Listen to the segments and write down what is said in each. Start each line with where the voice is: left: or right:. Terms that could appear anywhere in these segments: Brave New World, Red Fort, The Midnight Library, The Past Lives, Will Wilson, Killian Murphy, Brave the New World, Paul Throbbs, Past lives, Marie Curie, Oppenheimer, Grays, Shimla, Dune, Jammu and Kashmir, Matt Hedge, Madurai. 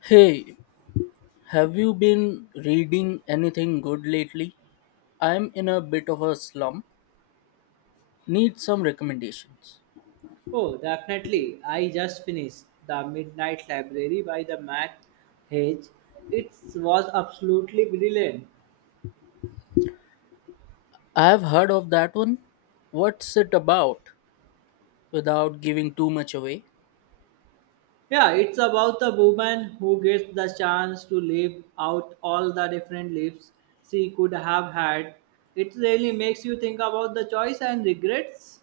left: Hey, have you been reading anything good lately? I'm in a bit of a slump. Need some recommendations.
right: Oh, definitely. I just finished The Midnight Library by the Matt Hedge. It was absolutely brilliant.
left: I have heard of that one. What's it about? Without giving too much away.
right: Yeah, it's about the woman who gets the chance to live out all the different lives she could have had. It really makes you think about the choice and regrets.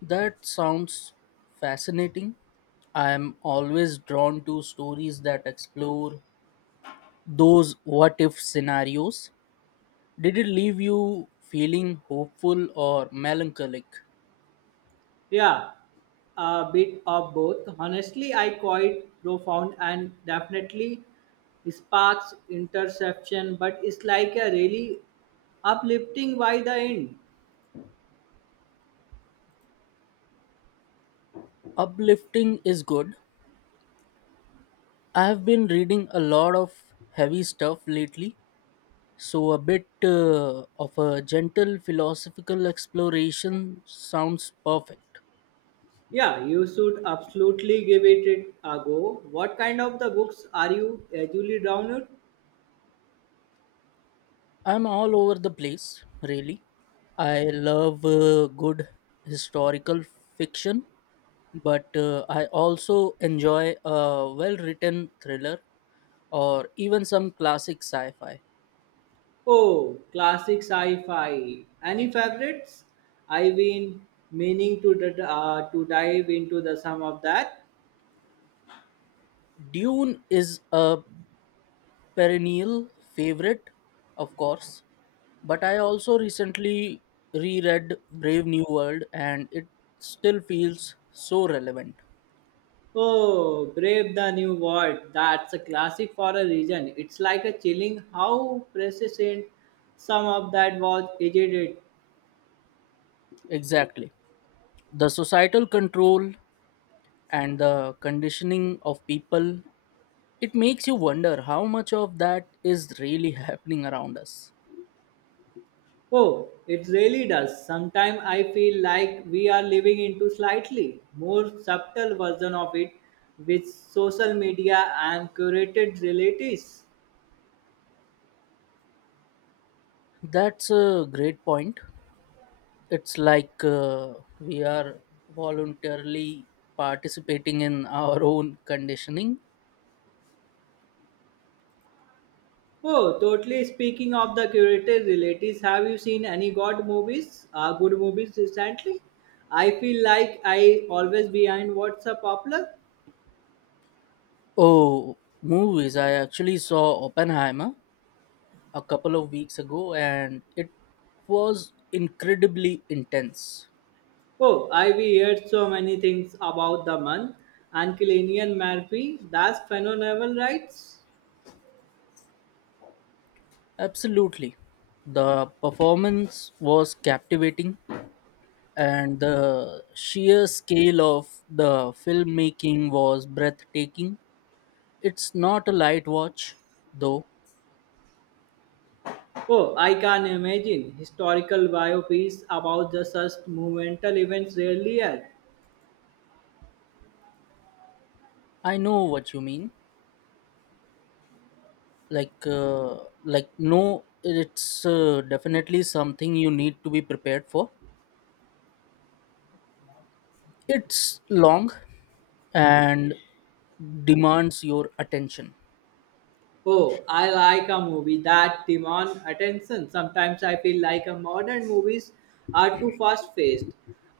left: That sounds fascinating. I'm always drawn to stories that explore those what if scenarios. Did it leave you feeling hopeful or melancholic?
right: Yeah, a bit of both. Honestly, I quite profound and definitely sparks interception, but it's like a really uplifting by the end.
left: Uplifting is good, I've been reading a lot of heavy stuff lately, so a bit of a gentle philosophical exploration sounds perfect.
right: Yeah, you should absolutely give it a go. What kind of the books are you usually drawn to?
left: I'm all over the place, really. I love good historical fiction, but I also enjoy a well written thriller or even some classic sci fi.
right: Oh, classic sci-fi. Any favorites? I've been meaning to to dive into the some of that.
left: Dune is a perennial favorite, of course, but I also recently reread Brave New World and it still feels so relevant.
right: Oh, Brave the New World. That's a classic for a reason. It's like a chilling how prescient some of that was. Is it.
left: Exactly. The societal control and the conditioning of people, it makes you wonder how much of that is really happening around us.
right: Oh, it really does. Sometimes I feel like we are living into slightly more subtle version of it with social media and curated relatives.
left: That's a great point. It's like we are voluntarily participating in our own conditioning.
right: Oh, totally speaking of the curated relatives, have you seen any good movies recently? I feel like I always behind what's a popular.
left: Oh, movies. I actually saw Oppenheimer a couple of weeks ago and it was incredibly intense.
right: Oh, I have heard so many things about the month and Killian Murphy. That's phenomenal, right?
left: Absolutely. The performance was captivating and the sheer scale of the filmmaking was breathtaking. It's not a light watch though.
right: Oh, I can imagine. Historical biopics about the such monumental events. Really, are.
left: I know what you mean. Like uh, no it's definitely something you need to be prepared for. It's long and demands your attention.
right: Oh, I like a movie that demands attention. Sometimes I feel like a modern movies are too fast-paced,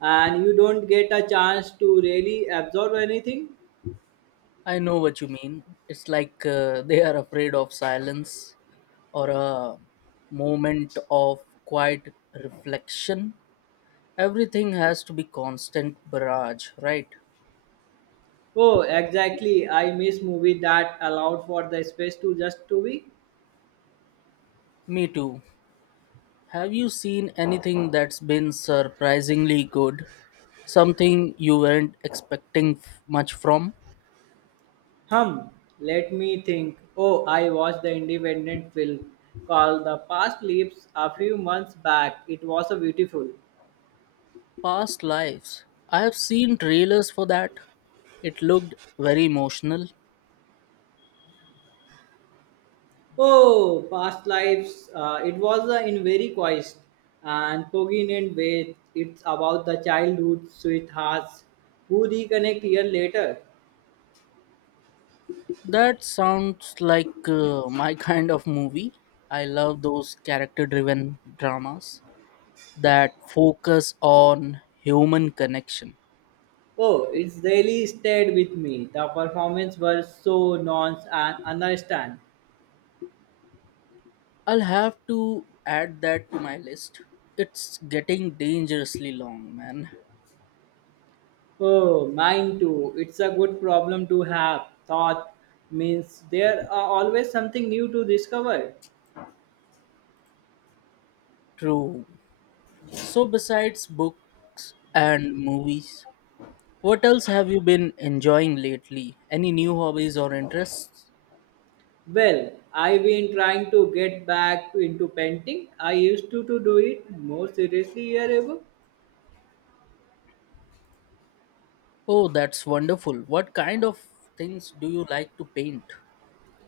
right: and you don't get a chance to really absorb anything.
left: I know what you mean. It's like they are afraid of silence or a moment of quiet reflection. Everything has to be constant barrage, right?
right: Oh, exactly. I miss movies that allowed for the space to just to be.
left: Me too. Have you seen anything that's been surprisingly good? Something you weren't expecting much from?
right: Hum, Let me think. Oh, I watched the independent film called The Past Lives a few months back. It was a beautiful.
left: Past lives. I have seen trailers for that. It looked very emotional.
right: Oh, past lives. It was in very quiet and poignant way. It's about the childhood sweethearts who reconnect year later.
left: That sounds like my kind of movie. I love those character driven dramas that focus on human connection.
right: Oh, it's really stayed with me. The performance were so nuanced and understand.
left: I'll have to add that to my list. It's getting dangerously long, man.
right: Oh, mine too. It's a good problem to have. Thought means there are always something new to discover.
left: True. So, besides books and movies, what else have you been enjoying lately? Any new hobbies or interests?
right: Well, I've been trying to get back into painting. I used to do it more seriously a year ago.
left: Oh, that's wonderful. What kind of things do you like to paint?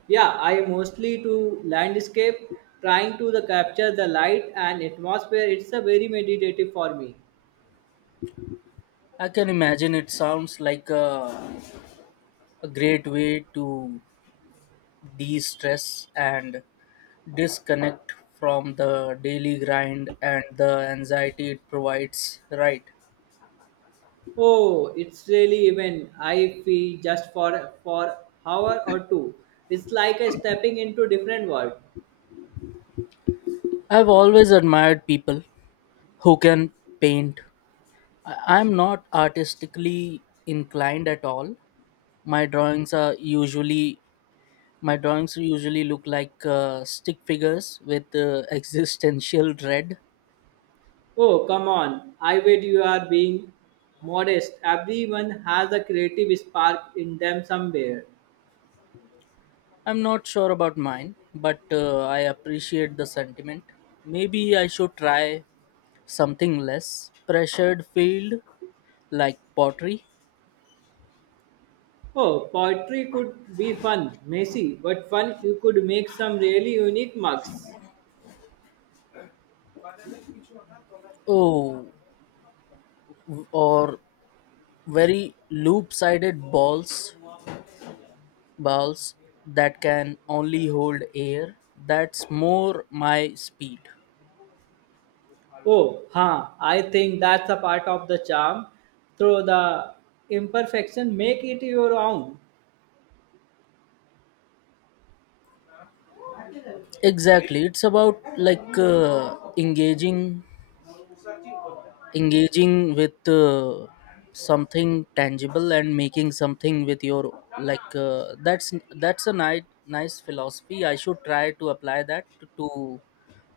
right: Yeah, I mostly do landscape, trying to the capture the light and atmosphere. It's a very meditative for me.
left: I can imagine, it sounds like a great way to de stress and disconnect from the daily grind and the anxiety it provides, right?
right: Oh, it's really even. I feel just for hour or two. It's like a stepping into different world.
left: I've always admired people who can paint. I'm not artistically inclined at all, my drawings are usually my drawings usually look like stick figures with existential dread.
right: Oh, come on. I bet you are being modest. Everyone has a creative spark in them somewhere.
left: I'm not sure about mine, but I appreciate the sentiment. Maybe I should try something less pressured field, like pottery.
right: Oh, poetry could be fun, messy, but fun you could make some really unique mugs.
left: Oh, or very loop-sided balls, balls that can only hold air. That's more my speed.
right: Oh, huh. I think that's a part of the charm. Through the imperfection, make it your own.
left: Exactly. It's about like engaging with something tangible and making something with your like that's a nice philosophy. I should try to apply that to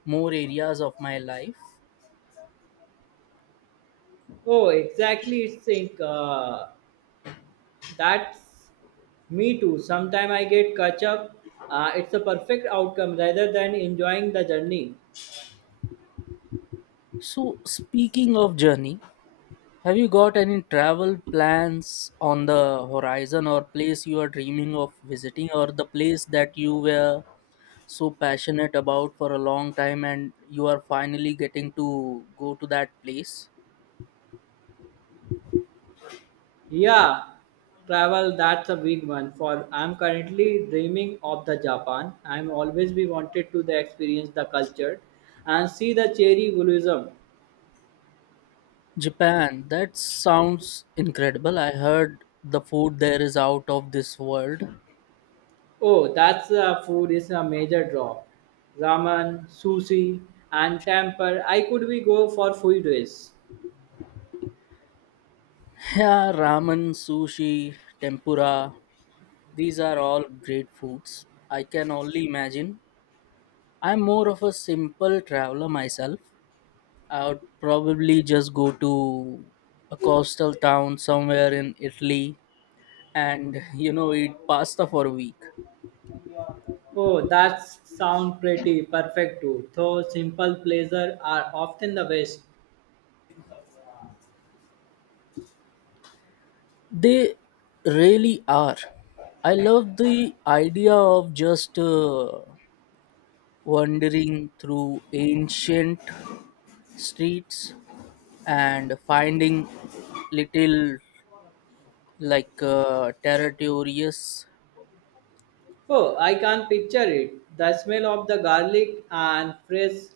left: more areas of my life.
right: Oh, exactly. It's think. That's me too. Sometimes I get catch up. It's a perfect outcome rather than enjoying the journey.
left: So speaking of journey, have you got any travel plans on the horizon, or place you are dreaming of visiting, or the place that you were so passionate about for a long time and you are finally getting to go to that place?
right: Yeah, travel that's a big one. For I'm currently dreaming of the Japan. I'm always be wanted to the experience the culture, and see the cherry blossom.
left: Japan, that sounds incredible. I heard the food there is out of this world.
right: Oh, that's food is a major draw. Ramen, sushi, and temper. I could be go for food days.
left: Yeah, ramen, sushi, tempura, these are all great foods. I can only imagine. I'm more of a simple traveler myself, I would probably just go to a coastal town somewhere in Italy and you know eat pasta for a week.
right: Oh, that sounds pretty perfect too, though simple pleasures are often the best.
left: They really are. I love the idea of just wandering through ancient streets and finding little like territorious.
right: Oh, I can picture it. The smell of the garlic and fresh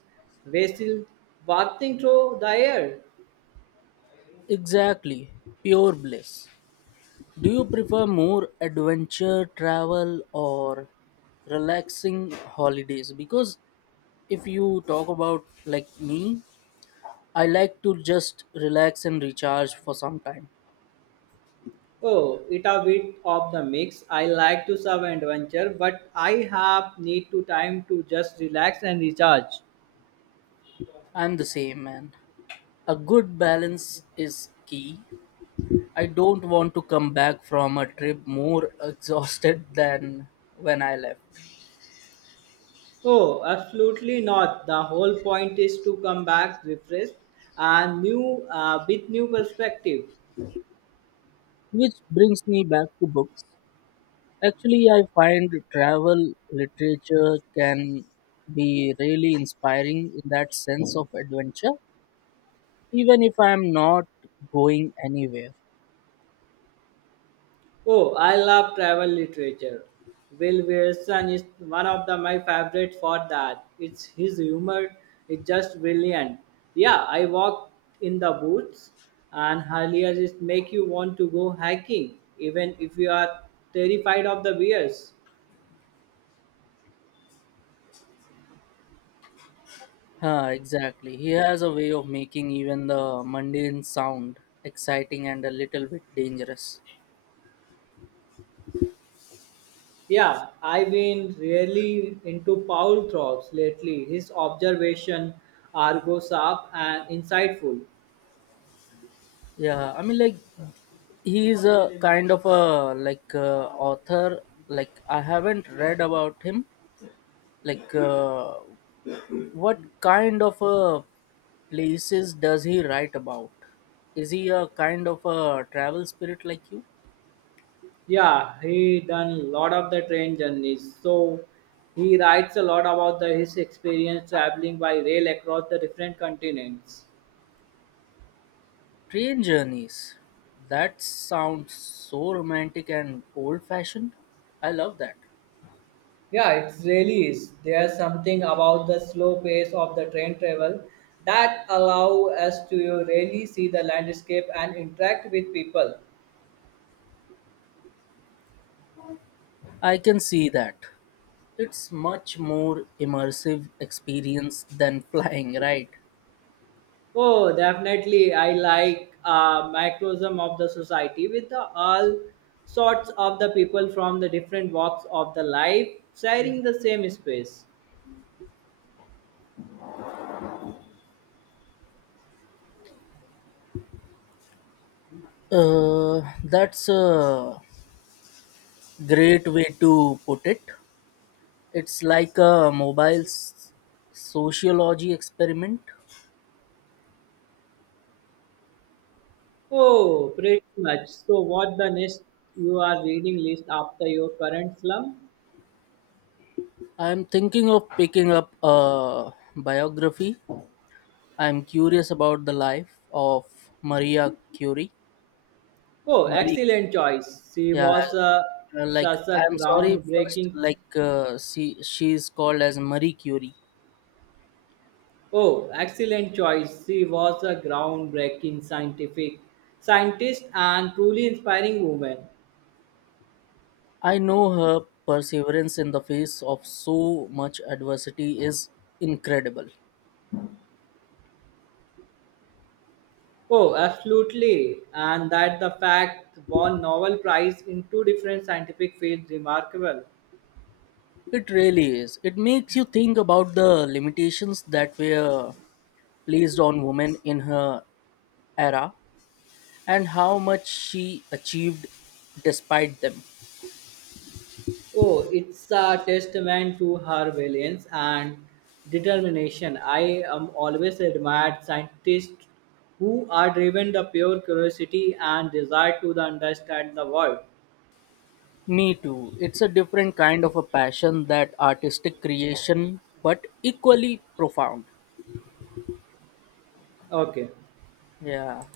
right: basil wafting through the air.
left: Exactly, pure bliss. Do you prefer more adventure travel or relaxing holidays? Because if you talk about like me, I like to just relax and recharge for some time.
right: Oh, it a bit of the mix. I like to serve adventure, but I have need to time to just relax and recharge.
left: I'm the same man. A good balance is key. I don't want to come back from a trip more exhausted than when I left,
right: Oh, absolutely not. The whole point is to come back refreshed and new with new perspective.
left: which brings me back to books. Actually, I find travel literature can be really inspiring in that sense of adventure, even if I am not going anywhere.
right: Oh, I love travel literature. Will Wilson is one of my favorites for that. It's his humor is just brilliant. Yeah, I walked in the woods, and earlier it make you want to go hiking, even if you are terrified of the bears.
left: Huh, exactly. He has a way of making even the mundane sound exciting and a little bit dangerous.
right: Yeah, I've been really into Paul Throbbs lately. His observation are go sharp and insightful.
left: Yeah, I mean, like, he is a kind of a like author. Like, I haven't read about him. Like, what kind of places does he write about? Is he a kind of a travel spirit like you?
right: Yeah, he done a lot of the train journeys. So he writes a lot about his experience traveling by rail across the different continents.
left: Train journeys. That sounds so romantic and old fashioned. I love that.
right: Yeah, it really is. There's something about the slow pace of the train travel that allow us to really see the landscape and interact with people.
left: I can see that. It's much more immersive experience than flying, right?
right: Oh, definitely. I like microcosm of the society with the all sorts of the people from the different walks of the life sharing the same space.
left: That's a great way to put it. It's like a mobile sociology experiment.
right: Oh, pretty much. So, what the next you are reading list after your current slum?
left: I'm thinking of picking up a biography. I'm curious about the life of Maria Curie.
right: Oh,
left: Marie,
right: excellent choice. She
left: yeah,
right: was a,
left: like
right: such a
left: I'm sorry first,
right: groundbreaking.
left: like she's called as Marie Curie.
right: Oh, excellent choice. She was a groundbreaking scientific scientist and truly inspiring woman.
left: I know her perseverance in the face of so much adversity is incredible.
right: Oh, absolutely. And that the fact won Nobel Prize in two different scientific fields remarkable.
left: It really is. It makes you think about the limitations that were placed on women in her era and how much she achieved despite them.
right: Oh, it's a testament to her valiance and determination. I am always admired scientists who are driven the pure curiosity and desire to the understand the world.
left: Me too. It's a different kind of a passion that artistic creation, but equally profound.
right: Okay.
left: Yeah.